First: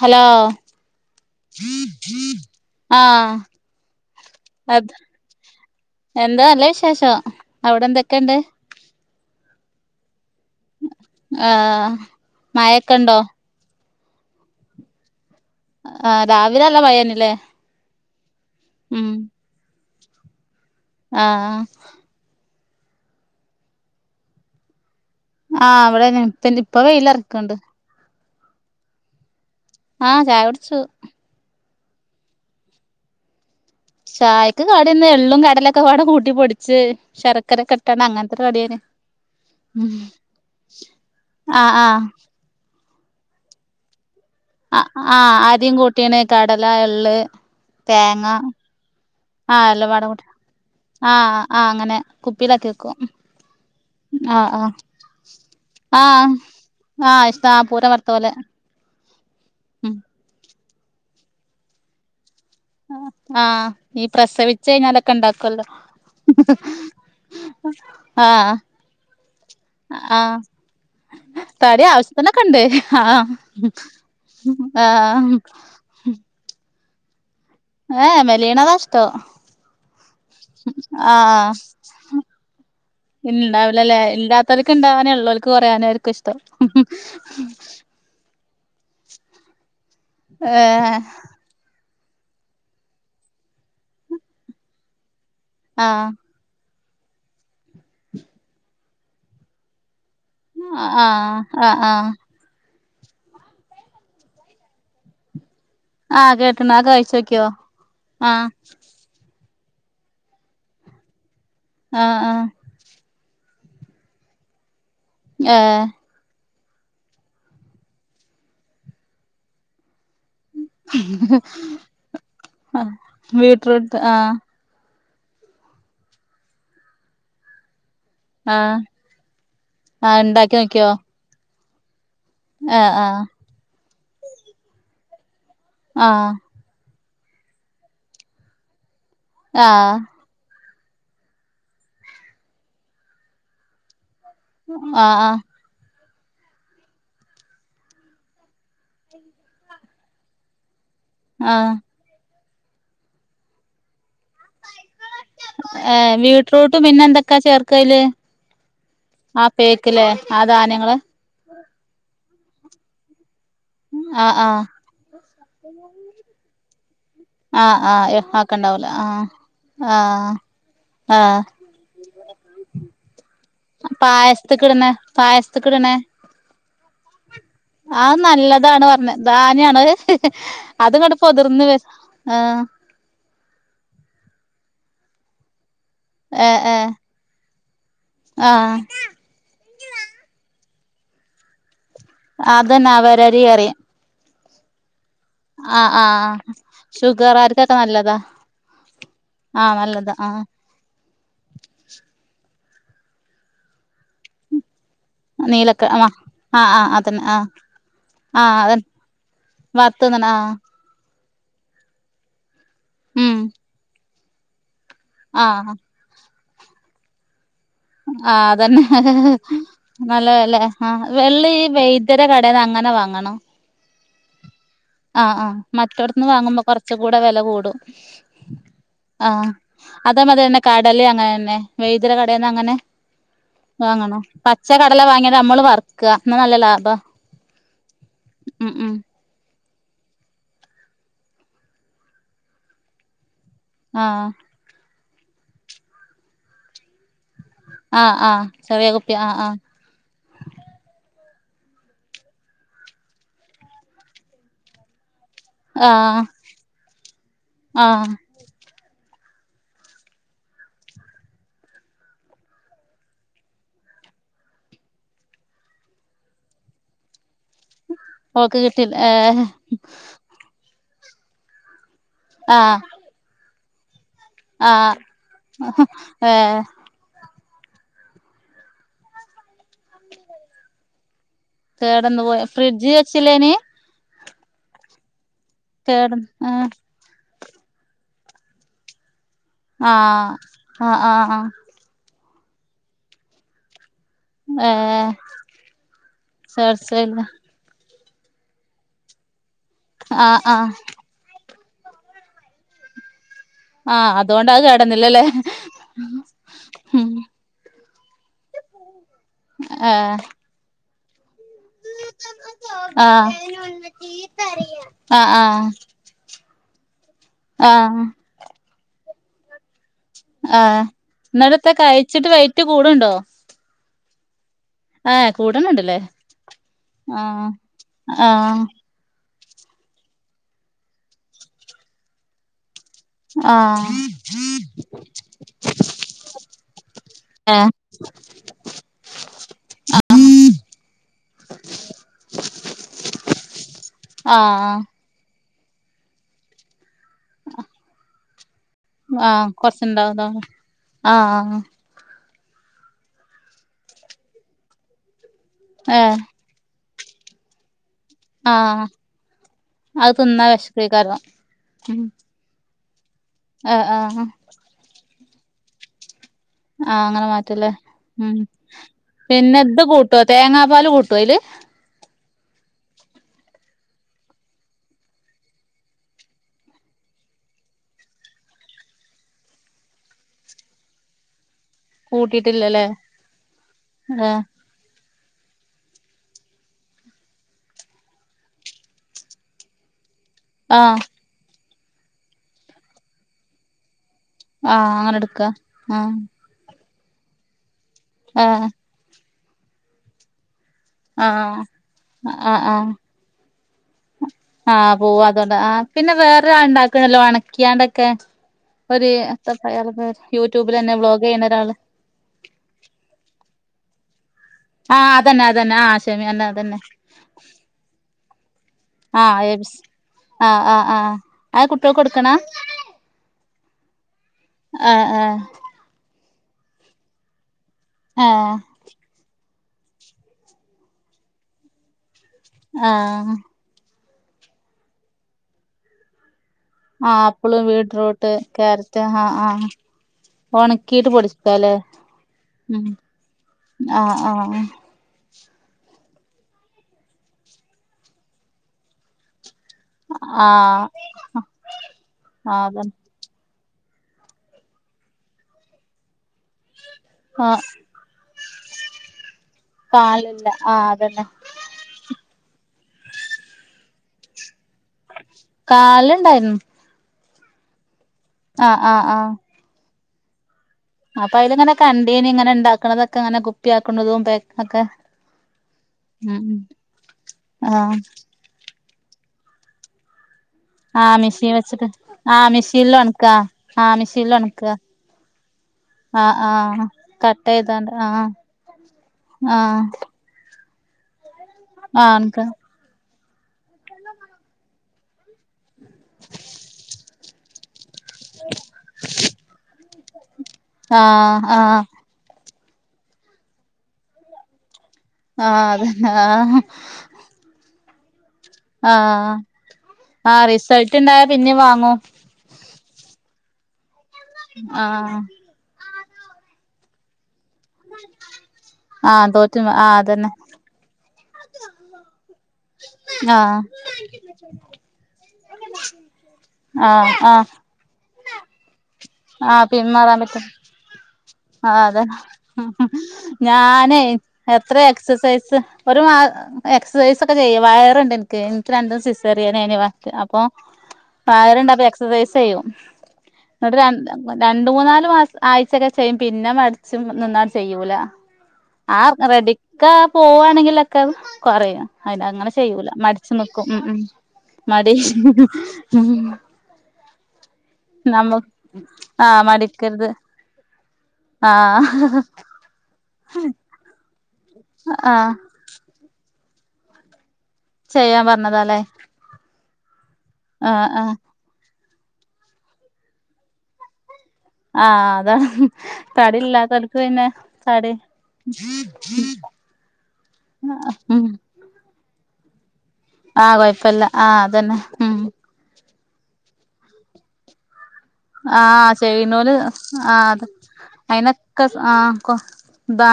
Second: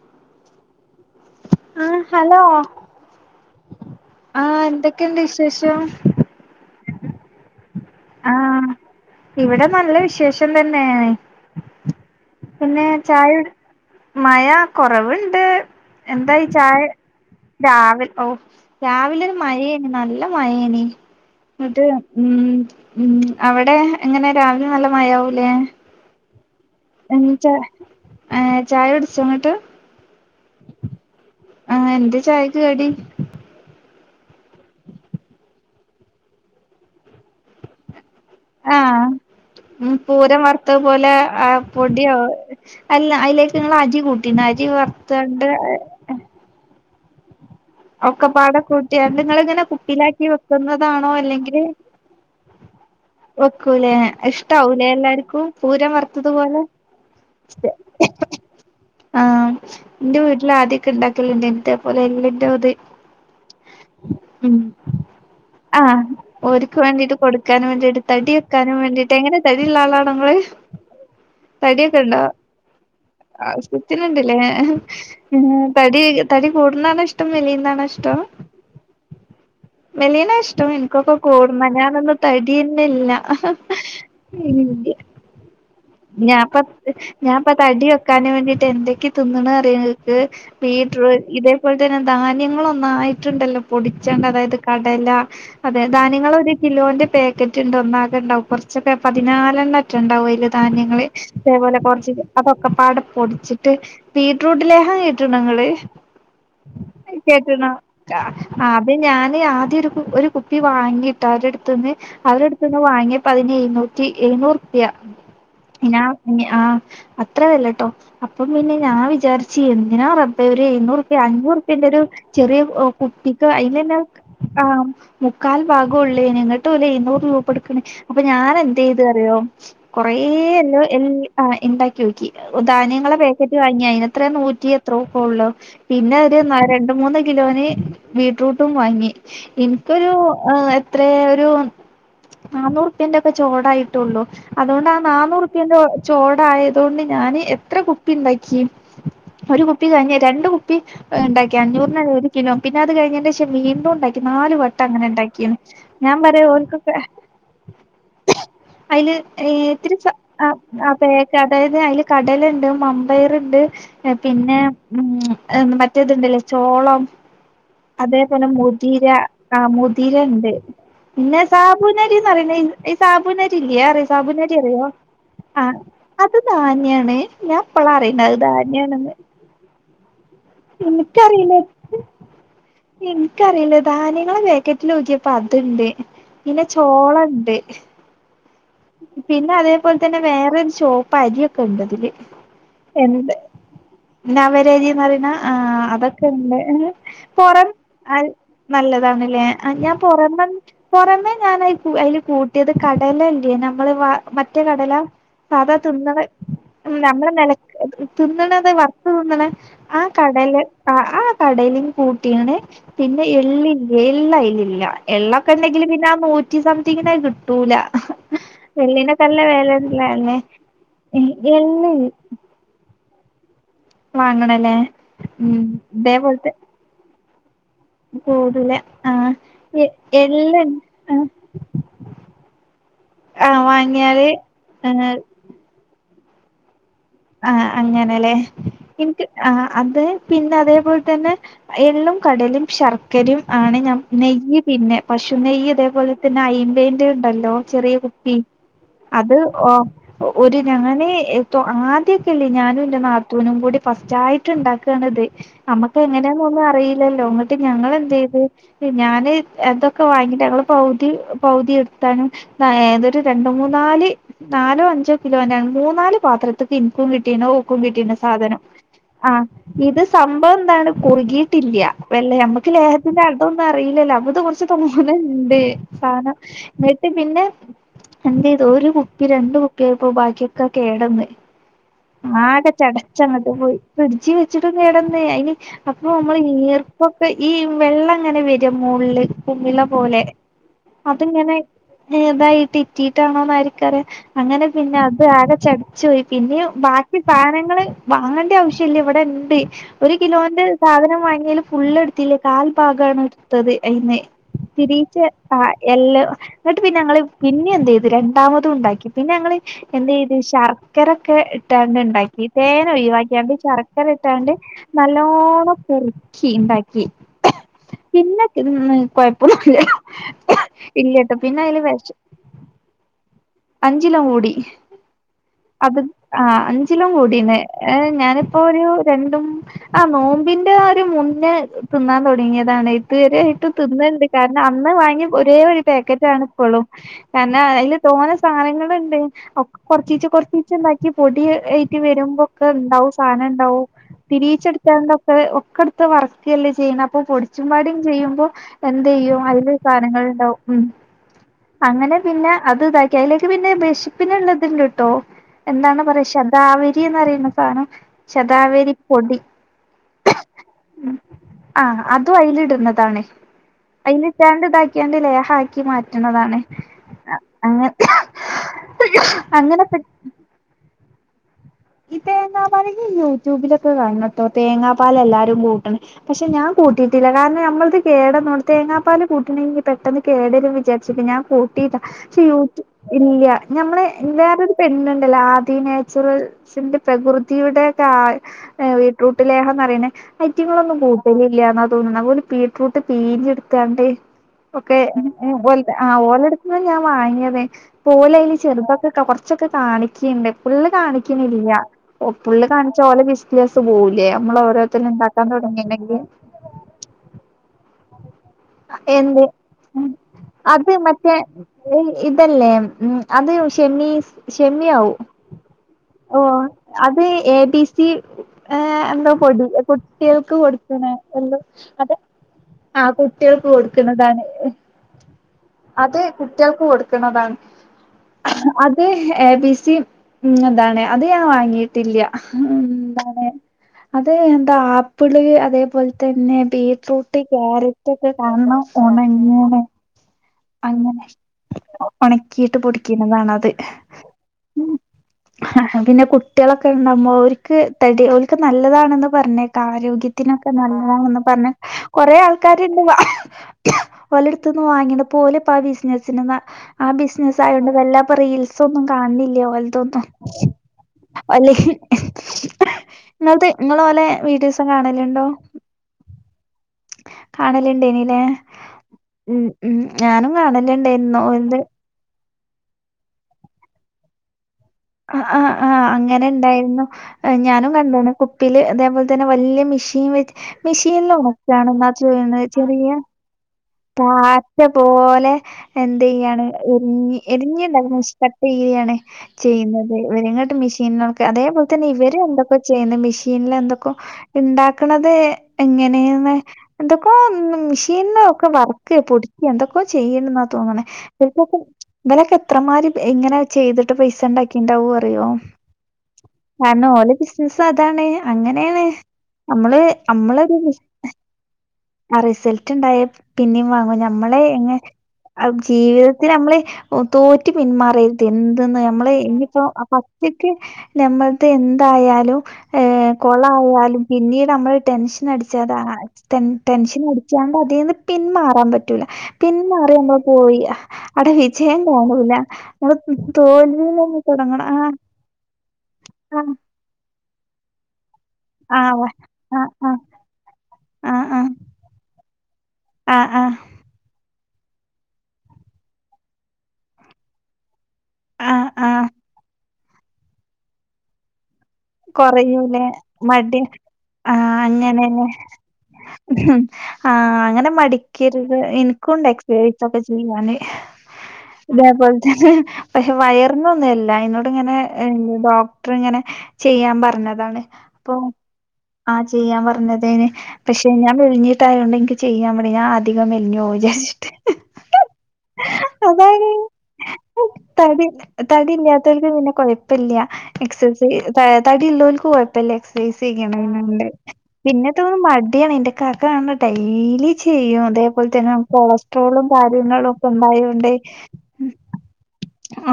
Hello ആഹ് hello ആഹ് ആഹ് അത് എന്തെക്കെണ്ട് വിശേഷം എന്താ നല്ല വിശേഷം അവിടെ എന്തെക്കെണ്ട് അഹ് ഇവിടെ നല്ല വിശേഷം റ്റം തന്നേണ് ആഹ് പിന്നേ മഴൊക്കെ ഉണ്ടോ ചായുട് മഴ കൊറവ്ണ്ട് ആഹ് എന്തായി രാവിലെ ചായ നല്ല മഴേനില്ലേ രാവി ഓ ഉം രാവിലെ ഒരു മഴേനി നല്ല മഴേനി ആഹ് ന്നട്ട് ഉം ഉം അവിടെ എങ്ങനെ രാവിലെ നല്ല മഴാവും ആഹ് ഇവ്ടെങ്ങനെ [unintelligible] തല്ലി എന്നിട്ട് ഏ ചായ കുടിച്ചോ ന്നിട്ട് ആഹ് ചായുട്ച്ചു ആഹ് എന്താ ചായക്ക് കടി ചായ്ക്ക് കടിന്നെ എള്ളും കടലൊക്കെ പാടെ കൂട്ടി പൊടിച്ച് ശർക്കരൊക്കെ ഇ ട്ടാണ് അങ്ങൻത്തൊര് ക ആഹ് ഉം പൂരം വറുത്തത് പോലെ ആ ആഹ് ആഹ് പൊടിയോ അല്ല അയ്ലേക്ക്ങ്ങള് അരി കൂട്ടീണ് അരി വർത്താണ്ട് ട്ട്യേനെ കടല, എള്ള് തേങ്ങ ഒക്കപ്പാടെ കൂട്ടിയാണ്ട് നിങ്ങളിങ്ങനെ ആഹ് എല്ലം പാടെ കുപ്പിയിലാക്കി കൂട്ട് വെക്കുന്നതാണോ ആഹ് അല്ലെങ്കില് ആഹ് അങ്ങനെ കുപ്പിലാക്കി വെക്കും വെക്കൂലേ ആഹ് ആഹ് ഇഷ്ടാവുലെ എല്ലാർക്കും പൂരം വറുത്തതുപോലെ ആഹ് ഇഷ്ടാ ആഹ് പൂര വർത്ത പോലെ ആഹ് ഉം ഇന്റെ വീട്ടില് ആദ്യൊക്കെ ഇണ്ടാക്കല്ണ്ടേന്ന് ഇതേ പോലെ എള്ള്ന്റെ ഇത് ആ ഈ ഉം പ്രസവിച്ച് കഴിഞ്ഞാലൊക്കെ ഉണ്ടാക്കുവല്ലോ ആഹ് ഓര്ക്ക് വേണ്ടിട്ട് കൊടുക്കാനും വേണ്ടിട്ട് ആ തടി വെക്കാനും വേണ്ടിട്ട് എങ്ങനെ തടിള്ള ആളാണോ ആ ങ്ങള് തടി ആവശ്യത്തിനൊക്കെ ഇണ്ട് ആഹ് ആവശ്യത്തിനുണ്ടല്ലേ ആഹ് തടി തടി കൂടുന്നതാണ ഇഷ്ടം മെലിയ ആഹ് മെലീണദാ ഇഷ്ടം മെലീന ഇഷ്ടം എനിക്കൊക്കെ ആ കൂടുന്നതാ ഞാനൊന്നും തടിതന്നില്ല ഇണ്ടാവില്ലല്ലേ ഇല്ലാത്തവർക്ക് ഇണ്ടാവാനേ ഉള്ളൂ ഓൽക്ക് കുറയാനായിരിക്കും ഇഷ്ടം ഞാപ്പ ഞാൻപ്പ തടിയൊക്കെ ക്കാൻ വേണ്ടീട്ട് എന്തൊക്കെ തിന്നണ അറിയോക്ക് ഏ വീറ്റ് ഇത അതുപോലെ തന്നെ ധാന്യങ്ങള് ഒന്നായിട്ടുണ്ടല്ലോ പൊടിച്ചാണ്ട് അതായത് കടല അതെ ആ ധാന്യങ്ങൾ ഒരു കിലോന്റെ പാക്കറ്റ് ഉണ്ട് ഒന്നാകെ ഉണ്ടാവും കുറച്ചൊക്കെ പതിനാലെണ്ണാ മറ്റോ ഉണ്ടാവും ആ ധാന്യങ്ങള് ആ അതേപോലെ ആ കൊറച്ച് അതൊക്കെ പാടെ പൊടിച്ചിട്ട് ബീറ്റ്റൂട്ടിലേഹാ കീട്ടു നിങ്ങള് ആഹ് കേക്കുന്ന് അതൊക്കെ കഴച്ചോക്കിയോ ആഹ അ ഞാനെ ആദ്യം ഒരു ഒരു കുപ്പി വാങ്ങിട്ട് അവര അടുത്ത് നിന്ന് ആ ആ അവരുടുത്ത് വാങ്ങിയപ്പോ അതിന് എഴുന്നൂറ്റി എഴുന്നൂറ്പ്യ ഏ പിന്ന അ ആ അത്ര ഇതല്ലട്ടോ അപ്പം പിന്നെ ഞാൻ വിചാരിച്ച് എന്തിനാ റ പ്പൊ ഒരു എണ്ണൂറുപ്യ അഞ്ഞൂറുപ്യേന്റെ ഒരു ചെറിയ കുപ്പിക്ക് ബീറ്റ്റൂട്ട് അന്ന്നെ ആ ആഹ് മുക്കാൽ ഭാഗംള്ളേ നിങ്ങട്ടുംല്ലെ ഇുന്നൂറ് രൂപ എടുക്കണേ അപ്പൊ ഞാൻ ആ എന്ത് ചെയ്ത് അറിയോ ആ കൊറെ ഉണ്ടാക്കി എല്ലാം നോക്കിയോ എ ഉണ്ടാക്കി നോക്കി ആ ആ ധാന്യങ്ങളെ പേക്കറ്റ് വാങ്ങിയ അതിനെത്രാ നൂറ്റി എത്രക്കെ ഉള്ളു പിന്നെ ആഹ് ഒരു രണ്ട് മൂന്ന് കിലോന് ബീട്റൂട്ടും വാങ്ങി ആഹ് എനിക്കൊരു ആഹ് അത്രേ ഒരു നന്നൂറപ്പ്യന്റെ ഒക്കെ ചോടായിട്ടുള്ളൂ അതുകൊണ്ട് ആ ആഹ് ആഹ് നന്നൂറ് എനിക്കെന്തോ ചോടായതൊണ്ട് ഞാന് എത്ര കുപ്പി ഉണ്ടാക്കി ഒരു കുപ്പി കഴിഞ്ഞ് രണ്ട് കുപ്പി ഉണ്ടാക്കി ആഹ് അഞ്ഞൂറിനാ പിന്ന അത് കഴിഞ്ഞേന് ശേഷം വീണ്ടും ഉണ്ടാക്കി നാല് വട്ടം അങ്ങനെ ഉണ്ടാക്കിന്ന് ഏഹ് ഞാൻ പറയാ ബീട്രൂട്ട് ഓര്ക്കൊക്ക പിന്നെ എന്തൊക്കാ ചേർക്കയില് അയില് ആ ഇത്തിരി പേക്കിലെ ആ ധാന്യങ്ങള് അതായത് അതിൽ കടലുണ്ട് മമ്പയറ്ണ്ട് ആഹ് പിന്നെ ആഹ് ഉം മറ്റേതുണ്ടല്ലേ ചോളം ആഹ് ആഹ് അതേപോലെ ആക്കണ്ടാവൂല മുതിര ആഹ് ആഹ് മുതിര ആഹ് ഉണ്ട് പിന്നെ ആഹ് സാബുനരിന്ന്റ ഈ സാബുനരി ഇല്ല അറിയോ സാബുനരി പായസത്ത്ക്ക് അറിയോ ഇട്ണെ പായസത്ത്ക്ക് ആഹ് അത് ധാന്യാണ് ഞാൻ ഇപ്പളാ ആഹ് അറിയ്ണത് അത് നല്ലതാണ് ധാന്യാണെന്ന് പറഞ്ഞ് ധാന്യണോ അതു കൊണ്ട് പൊതിർന്ന് വരും ആഹ് എനിക്കറിയില്ല ധാന്യങ്ങള് പാക്കറ്റിൽ നോക്കിയപ്പ അതുണ്ട് ഏഹ് പിന്നെ ഏഹ് ചോളം ഉണ്ട് ആഹ് പിന്നെ അതേപോലെ തന്നെ വേറൊരു ചോപ്പരി ഒക്കെ ഉണ്ടതില് അതന്ന അവരരി അറിയാം ന്നവര് അരിന്ന് പറയുന്നാ ആ ആഹ് അതൊക്കെ ആഹ് ഇണ്ട് പൊറം ഷുഗർകാർക്കൊക്കെ നല്ലതാ അൽ നല്ലതാണ്ല്ലേ അ ആഹ് ഞാൻ നല്ലതാ ആഹ് പൊർന്നാ പൊറമേ ഞാൻ അയിൽ കൂ അയില് കൂട്ടിയത് കടല ഇല്ലേ നമ്മള് വ മറ്റേ കടല അതാ നീലക്ക ആ തിന്നണെ ആ ആ അതന്നെ നമ്മളെ ആ നെലക്ക് തിന്നണെത് വറുത്ത് തിന്നണേ വർത്തു തിന്നുന്നാ ആഹ് ആ ആ കടയിലിങ്ങ് കൂട്ടിയാണ് പിന്നെ ഉം എള്ളില്ലേ എള്ള് അയില് ഇല്ല ആ എള്ളൊക്കെ ണ്ടെങ്കില് പിന്നാ നൂറ്റി സംതിങ്ങിനേ കിട്ടൂലാ ആഹ് അതെന്നെ വെലള്ളതല്ലേ നല്ലതല്ലേ ആ വെള്ളീ ഈ എള്ള് വൈദ്യരേ കടേന്ന് അങ്ങനെ വാങ്ങണം വാങ്ങണല്ലേ ആഹ്, ആഹ് ഉം മറ്റൊട്ത്തിന്ന് ഇതേപോലത്തെ വാങ്ങുമ്പോ കൊറച്ചു കൂടെ വെല കൂടും കൂടുതല് ആഹ് എ അതേ മതന്നെ എള്ള് കടലയും അങ്ങനെന്നെ വൈദ്യരെ കടേന്ന് അങ്ങനെ ആഹ് വാങ്ങണോ വാങ്ങിയാല് പച്ച കടല വാങ്ങിയത് അമ്മള് വറുക്ക എന്നാ നല്ല ലാഭാ ആഹ് അങ്ങനെ ലേ ഉം ഉം ഇൻക്ക് ആഹ്, അത് പിന്നെ അതേപോൽ തന്നെ എള്ളും കടലയും ശർ ക്കരയും ആണ് ഞം ആ നെയ്യ് പിന്നെ പശു നെയ്യ് ഇതേപോലെ തന്നെ അയിമ്പേന്റേണ്ടല്ലോ ചെറിയ ആ ആ കുപ്പി ചെറിയ കുപ്പി ആ അത് ആ ഓ ഒരു ഞാനീ ഏ തൊ ആ ത്തിക്കെല്ലെ ഞാനും ന്റെ നാത്തൂനും കൂടി ഫസ്റ്റായിട്ട് ണ്ടാക്കാണ് ഇത് ആ ഹമ്മക്ക് എങ്ങനെയാന്നൊന്നും അറിയില്ലല്ലോ ന്നിട്ട് ആ ഞങ്ങൾ എന്തെ യ്ത് ഞാന് അതൊക്കെ വാങ്ങിട്ട് ഞങ്ങള് പൗതി പൗതി എടുത്താനും ഏതൊരു രണ്ടു മൂന്നാല് നാലോ അഞ്ചോ കിലോ ന്റെയോ മൂന്നാല് പാത്രത്ത് ഇതിൻക്കും കിട്ടിയിനും ഓക്കും കിട്ടീന് ഓക്ക് സാധനം കിട്ടില്ല ആഹ് ഏ ഇത് സംഭവെന്താണ് കുറികി ട്ടില്ലാ വെല്ലേ ആ അമ്മക്ക് ലേഹത്തിന്റെ അത് ഒന്നും അറിയില്ലല്ലോ അപ്പൊ ഇത് കൊറച്ച് ആ തോനെണ്ട് ഏ സാനം [unintelligible] ട്ട് പിന്നെ എന്തെയ്തു ഒരു കുപ്പി രണ്ടു കുപ്പിയായപ്പോ ബാക്കിയൊക്കെ കേടൊന്ന് കേടന്ന് പോയ ആകെ ഫ്രിഡ്ജ് ചടച്ചങ്ങട്ട് വെച്ചില്ലേന് പോയി ഫ്രിഡ്ജി വെച്ചിട്ടും കേടുവന്നേ അയിന് അപ്പൊ കേടന്ന് അമ്മള് ഈർ പ്പൊക്കെ ഈ വെള്ളം ഇങ്ങനെ വെരാ മ്മോള്ള് കുമിള ആ പോലെ ആ ആ അത് ആ ആ ഇങ്ങനെ ഏതായി ട്ടിറ്റിയിട്ടാണോന്ന് ആർക്കറിയാ അങ്ങനെ ഏ പിന്നെ അത് ആകെ ചടച്ചോയി പിന്നെയും ബാക്കി സേർച്ചല്ല സാനങ്ങള് വാങ്ങേണ്ടെ ആവശ്യം ഇല്ല ഇവിടെണ്ട് ഒരു ആ ആ കിലോന്റെ സാധനം വാങ്ങിയല് ഫുള്ള് എടുത്തില്ലേ കാൽ ഭാഗാണ് ത്തത് ആ അയിനെ അതുകൊണ്ട് അത് ഇത്തിരീച്ചേ കേടന്നില്ലല്ലേ ആഹ് എല്ലൊ എന്നിട്ട് പിന്നെ ഉം ഞങ്ങള് പിന്നേം എന്തെയ്ത് രണ്ടാമതും ഇണ്ടാക്കി പിന്നെ ഞങ്ങള് ആ എന്തെയ്ത് ശർക്കരൊക്കെ ഇ ട്ടാണ്ട് ഇണ്ടാക്കി തേന് ആ ഒഴിവാക്കിയാണ്ട് ശർക്കര ഇട്ടാണ്ട് ആ ആ നല്ലോണം കുറുക്കി ഇണ്ടാക്കി ആഹ് തിന്ന് കൊഴപ്പം ഒന്നുല്ല്യ ആഹ്, ന്നിട്ടെന്താ കഴിച്ചിട്ട് വെയ്റ്റ് കൂടുണ്ടോ അഞ്ചിലോ കൂടി ആയെ കൂടണ് അത് ആഹ് അഞ്ചിലോം കൂടിന് ഏ ആ ഞാനിപ്പൊ ഒരൂ രണ്ടും ആഹ് നോമ്പിന്റെ ആ ഒരു മുന്നേ തിന്നാൻ തൊടങ്ങിയതാണ് ആ തീരായിട്ടും തിന്ന്ണ്ട് കാരണം അന്ന് വാങ്ങിയ ഒരേ ഒരു പാക്കറ്റാണ് ഇപ്പൊളും ഏ കാരണം അതില് തോനെ സാനങ്ങളുണ്ട് ഒക്ക് കൊറച്ചീച്ചെ കൊറ ച്ചീച്ച് ഇണ്ടാക്കിയ പൊടി യേറ്റ് വരുമ്പോക്കെ ഇണ്ടാവും സാധനംണ്ടാവും ആ ഇത്തീരീച്ച എടുത്ത ഒക്കെടുത്ത് വറുക്കെയല്ലേ ചെയ്യെണേ അപ്പൊ പൊടിച്ചുംമ്പാടി ചെയ്യുമ്പോ ആ അപ്പെന്തെയ്യും അതില് കൊറച്ചുണ്ടാവുംല്ലേ സാനങ്ങള്ണ്ടാവും ഉം ആ അങ്ങനെ പിന്നെ അത് ഇതാക്കി അയിലേക്ക് പിന്നെ വെഷ്പ്പിനുള്ള ഇതുണ്ട് ട്ടോ എന്താണ് ഏ പറയാ ശതാവരിന്ന് പറയുന്ന സാനം ആഹ് ശതാവരി പൊടി അത് തിന്നാ മ്ം വെശക്കേക്കാരം ആഹ് അത് തു അതിലിടുന്നതാണ് ആഹ് ആഹ് അതിലിട്ടാണ്ടിതാക്കിയാണ്ട് ലേഹാക്കി മാറ്റണതാണ് ആഹ് അങ്ങനെ മാറ്റമല്ലേ ഉം. പിന്നെ ഇതു അങ്ങനെപ്പെ കൂട്ടുവോ തേങ്ങാപ്പാല് കൂട്ടുവോ അയില് ഈ തേങ്ങാപാല് യൂട്യൂബിലൊക്കെ കാണുന്നൂട്ടോ, തേങ്ങാ പ്പാലെല്ലാരും കൂട്ടണ് പക്ഷെ ഞാൻകൂട്ടിയിട്ടില്ല. കാരണം നമ്മളതു കേടാകുന്നോണ്ടു തേങ്ങാപ്പാൽ കൂട്ടണെങ്കിൽ പെട്ടെന്ന് കേടുവരും വിചാരിച്ചിട്ട്‌ ഞാൻകൂ കൂട്ടിയില്ല സീ യു കൂട്ടിയിട്ടില്ലല്ലേ ഇല്ല്യ ഞമ്മള് ആഹ് വേറൊരു പെണ്ണുണ്ടല്ലോ ആദിനാച്ചുറൽ സിന്റെ പ്രകൃതിയുടെ കാ വീട്യൂട്ടിലേന്നു പറയണേ ഐറ്റങ്ങളൊന്നും ആഹ് പോകും തരിയില്ലാന്നുതോന്നുന്നേഅതുകൊണ്ട് ബീട്രൂട്ട്പിഴിഞ്ഞെടുക്കാണ്ട് ആഹ് ഒക്കെ അങ്ങനെ എടുക്കാ ഉം ഒൽ ആ ആഹ് ഓൽ ഞാൻവാങ്ങിയതേ പോലെയന്ന് ആഹ് ചെറുപ്പൊക്കെ കൊറച്ചൊക്കെ കാണിക്കുന്നുണ്ട്, ഫുള്ള് കാ ആഹ് കാണിക്കണില്ല, ഓ ആഹ് ആഹ് പ്പുളുകാണിച്ചാ ലോരോവിസിറ്റേഴ്സുപോകൂലേ, ആഹ് നമ്മളോരോരുത്തരും പോവും ഉണ്ടാക്കാൻ അതോണ്ട് ആഹ് തുടങ്ങിയേക്ക് പിന്നെ വേറെയേണ്ടാക്കണല്ലോ ഉണക്കിയണ്ടൊക്കെ എന്ത് [unintelligible] അത് യൂട്യൂബിൽതന്നെ വ്ളോഗു മറ്റേ ചെയ്യുന്നരാള് ഇതല്ലേ ഉം അത് ഷെമീൻ ആഹ് അതന്നെ അതന്നെ ആഹ് ഷമി അന്നെ ഓഹ്‌ അതന്നെ അത് എ. ബി. സി ഏഹ്‌ എന്താ ആഹ് എ പൊടി ബി സി കുട്ടികൾക്കു ആഹ് ആഹ് കൊടുക്കണേ ആഹ് എന്തോ കുട്ട്യോൾക്ക് അത് കൊടുക്കണാ ആഹ് കുട്ടികൾക്കുകൊടുക്കുന്നതാണ് ആഹ് ആഹ് അത് കുട്ടികൾക്കു കൊടുക്കുന്നതാണ് ആഹ് അത് എ. ബി. സി യും ഇതാണതുഞാൻ വാങ്ങിയിട്ടില്ല ഉം ആഹ് എന്താണ് അത് എന്താ ആപ്പിള് അതേപോലെ തന്നെ ബീട്രൂട്ട്, ആപ്പിള് കാരറ്റ് ഒക്കെ ബീട്രൂട്ട് കാണണം ക്യാരറ്റ് ആ ആ ഉണങ്ങണേ ഒണക്കീട്ട് അങ്ങനെ പൊടിക്കാല്ലേ ഉണക്കിയിട്ട് ഉം പൊടിക്കുന്നതാണത് ആഹ് ആഹ് ഉം.. ആഹ്.. പിന്നെ കുട്ടികളൊക്കെയുണ്ടാകുമ്പോ അവർക്കു തടി അവൾക്കുനല്ലതാണെന്നുപറഞ്ഞേ ആരോഗ്യത്തിനൊക്കെ ആഹ് നല്ലതാണെന്നുപറഞ്ഞ്കൊറേ ആ അത ആൾക്കാരുണ്ട് വ.. ഓലടുത്തൂന്ന് വാങ്ങിയണപോലെ യിപ്പൊയാ ബിസിനസ്സിനു വേ ആഹ്‌ ആ ബിസിനസായതു കൊണ്ട് വല്ലാപ്പ റീസൊന്നും കാണുന്നില്ലയോലത്തൂന്ന്‌ കാലില്ല ആ അതന്നെ അല്ലെ നിങ്ങൾക്ക് വല്യപ്പ നിങ്ങളെ ഓലെ വീഡിയോസ് കാലുണ്ടായിരുന്നു കാണലുണ്ടേതില് ആഹ് ആഹ് ആഹ് ഉം ഉം ഞാനുംകാണലുണ്ട് അപ്പൊ അതിലിങ്ങനെ കണ്ടീനിയിങ്ങനെ ഉണ്ടാക്കണതൊക്കെ യിങ്ങനെ കുപ്പിയ ആക്കുണതും പായ്ക്കിംഗ് ഒക്കെ ആഹ്‌ ആഹ് ഉം ഉം അങ്ങനെയുണ്ടായിരുന്നു. ഞാനും ആഹ് കണ്ടാണ് കുപ്പി കുപ്പീല് അതേപോലെതന്നെ വലിയ മെഷീൻ വെച്ച് ആ മിഷീൻ വെച്ചിട്ട് മെഷീനിലുംകുക്കറിലാണ് എന്നാ ആ ചെയ്യുന്നത് മിഷീനിൽ ചെറിയ ഒണക്കാ ആ മിഷീനിൽ ഒണക്കാ പാറ്റ പോലെ എന്തു ആഹ് ചെയ്യാണ് ആഹ് എരഞ്ഞി, കട്ട് ചെയ്താണ്ട് എരിഞ്ഞേണ്ട ആഹ് സ്പ്പട്ടെയാണ് ആഹ് ചെയ്യുന്നത് ഇരങ്ങോട്ട് മെഷീനുകൾക്ക് അതേപോലെ ആ തന്നെ ഒണക്ക ഇവരെന്തൊക്കെ ചെയ്യുന്നുമെഷീനിൽ എന്തൊക്കോ ഉണ്ടാക്കണതെങ്ങനെയന്ന് എന്തൊക്കോയൊന്നും മിഷ് വർക്കുവോ, പൊടിക്കുവോഎന്തൊക്കെയോ ചെയ്യണ്ടെന്നാ തോന്നണേ ആഹ് ഇപ്പപ്പം ആഹ് ഇവരൊക്കെ എത്രമാതിരിയിങ്ങനെ ചെയ്തിട്ടുപൈസാ ഉണ്ടാക്കിയിട്ടുണ്ടാവുക അറിയോ, ആഹ് അതന്നെ ആഹ് കാരണം ഓല ബിസിനസതാണ് അങ്ങനെയാണ് ആഹ് നമ്മളെ ആഹ് നമ്മളത് ബി റിസൾട്ട് ഇണ്ടായ പിന്നിം വാങ്ങും ആ റിസൾട്ടുണ്ടായ പിന്നെയും വാങ്ങും. ഞമ്മളെ എങ്ങനെ ആഹ് ജീവിതത്തിൽ നമ്മളെ തോറ്റുപിന്മാറരുത് എന്തെന്ന് ആഹ് നമ്മള് തോറ്റും ഇതിപ്പോ ആഹ് അതന്നെ പച്ചക്ക് നമ്മൾതേ എന്തായാലും ഏഹ് ആഹ് കൊളായാലും പിന്നീടുനമ്മൾ ടെൻഷനടിച്ചവരാ ടെൻ ആഹ് ആഹ് ടെൻഷനടിച്ചാണ്ടതീ ന്ന് പിന്മാറാൻ പ റ്റൂല്ല. ആഹ് പിന്നെ മാറി പിന്മാറാൻ നമ്മള് പറ്റും പോയി അടെ ആഹ് വിജയം അതന്നെ കാണൂല്ല. നമ്മള് തോൽവിയലങ്ങ് എത്രേ എക്സസൈസ് ഒരു മാ എക്സസൈസ് ഒക്കെ ചെയ്യൊ വയറ്ണ്ട് ഇൻ കെയ്‌ന്ട്ട് രണ്ടും ആഹ് സിസേറിയനേനി. ആഹ് ആഹ് അപ്പം ആഹ് ആഹ് വയറ്ണ്ട് അപ്പം എക്സസൈസെയ്യും. ആഹ് ഇന്നട്ട് ആഹ് രണ്ട് രണ്ട് മൂന്നാല് മാസം ആയ്ച്ചൊക്കെ ചെയ്യും പിന്നെ മട്ച്ചും നിന്നാ ചെയ്യൂല. ആഹ് റെഡിക്കാ പോവാണെങ്കിലൊക്കെ കൊറയും. അയിനങ്ങനെ ചെയ്യൂല കൊറയൂലേ മടിച്ച് നിക്കും ഉം മടി ഉം മടി ഉം ആഹ് അങ്ങനെ നമ്മ മടിക്കരുത് ആഹ് ഇൻക്കുണ്ട് എക്സസൈസ് മടിക്കരുത് ഒക്കെ ചെയ്യാന് ആഹ് ഇതേപോലെ തന്നെ പക്ഷെ വയറിന്നൊന്നല്ല എന്നോട് ഇങ്ങനെ ആഹ് ഡോക് ടർ ഇങ്ങനെ ചെയ്യാൻ പറഞ്ഞതാണ് ചെയ്യാൻ അപ്പം പറഞ്ഞതാല്ലേ ആഹ് ചെയ്യാൻ പറഞ്ഞ തേനി. ആഹ് പക്ഷെ ആഹ് ഞാൻ മേലിഞ്ഞിട്ടായൊണ്ട് ഇൻക്ക് ചെയ്യാൻ മടി ഞാൻ അധികം മെൽഞ്ഞോവും വിചാരിച്ചിട്ട്. ആഹ് അതാ അതാണ് തടില്ലാത്തോൽക്ക് പിന്നെ തടി തടി തടി ഇല്ല്യാത്തോൽക്ക് പിന്നെ കുഴപ്പല്ല്യ. ഉം എക്സസൈ ത തടിള്ളോൽക്ക് കുഴപ്പല്ല എക്സസൈസ് ആഹ് കൊഴപ്പല്ല ചെയ്യണേന്ണ്ട്. ആഹ് അതന്നെ പിന്നെ ഉം ത്ത് മട്യാണ് ഇന്റെ കാക്ക ആണ ഡേയ്ലി ചെയ്യും അതേ ആഹ് ചെയ്യ്ണോല് ആഹ് അത് ഒക്കെ ഉണ്ടായോണ്ട് അയിനൊക്കെ സ ആഹ് കൊ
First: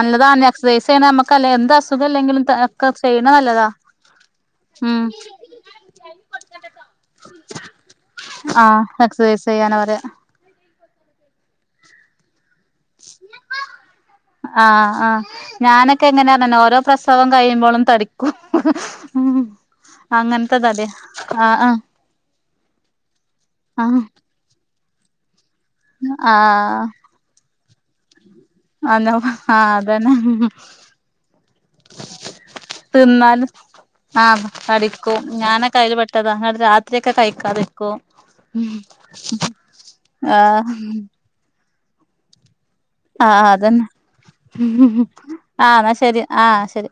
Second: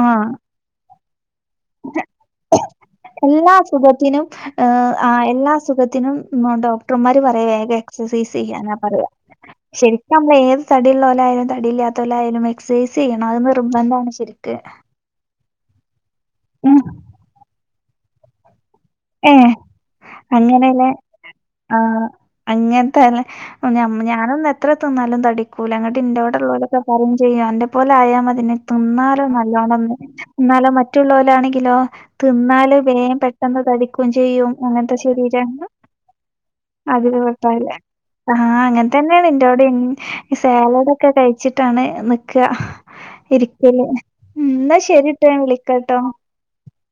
ആഹ് എക്സസൈസെയ്യ്ണ ഞമ്മ ക്കല്ലേ എന്ത് അസുഖം ഇല്ലെങ്കിലും ഒക്കെ ചെയ്യ്ണ എല്ലാ നല്ലതാ അസുഖത്തിനും ഏഹ് ഉം. ആഹ് എല്ലാ അസുഖത്തിനും ഉം ആഹ് ഡോക്ടർമാര് പറയാ വേഗ എക്സസൈസ് ചെയ്യാനാ ആഹ് പറയാ. എക്സസൈസ് ചെയ്യാനാ ശരി പറയാ ക്കമ്മളേത് തടിള്ളോലായാലും തടിയില്ലാത്തോലായാലും എക്സസൈസ് ചെയ്യണം അത് നിർബന്ധാണ് ശെരിക്ക്. അആഹ്. ഞാനൊക്കെ എങ്ങനാർനര്‌നോ ഓരോ പ്രസവം കഴിയുമ്പോളും തടിക്കും. ഉം ഏഹ് അങ്ങൻത്തെ അങ്ങനെ ലെ. തടിയാ ആഹ് അങ്ങൻത്തല്ലെ. ഞം ആഹ് ഞാനൊന്ന് എ ത്ര തിന്നാലും തടിക്കൂല. ഇങ്ങട്ട് ആഹ് ഇന്റോടെ ഉള്ളോലൊക്കെ പറയിം ചെയ്യും അന്റെ പോലെ ആയാ മതെനി. ആഹ് അന്നോ തിന്നാലോ ആഹ് നല്ലോണംന്ന്. അതന്നെ ഇന്നാലോ മറ്റുള്ളോല് ആണെങ്കിലോ തിന്നാല് വേം തിന്നാലും പെട്ടെന്ന് തടി ക്കും ആഹ് ചെയ്യും അങ്ങൻത്തെ തടിക്കും ശരീരാണ്. ഞാനൊക്കെ അയ്ല് പെട്ടതാ ന്നട്ട് രാത്രിയൊക്കെ അതില് പെട്ടാല്ലേ. കഴിക്കാതിരിക്കും ആഹ് അങ്ങൻ തെന്നേണ് ഇന്റോടിം. ആഹ് സേലഡൊക്കെ കഴിച്ചിട്ടാണ് നിക്ക. ആഹ് ഇരിക്കല് അതന്നെ ഉം ന്നാ ശരിട്ടോ ഞാൻ ആഹ് ന്നാ വിളിക്കട്ടോ. ശരി ആഹ് ശരി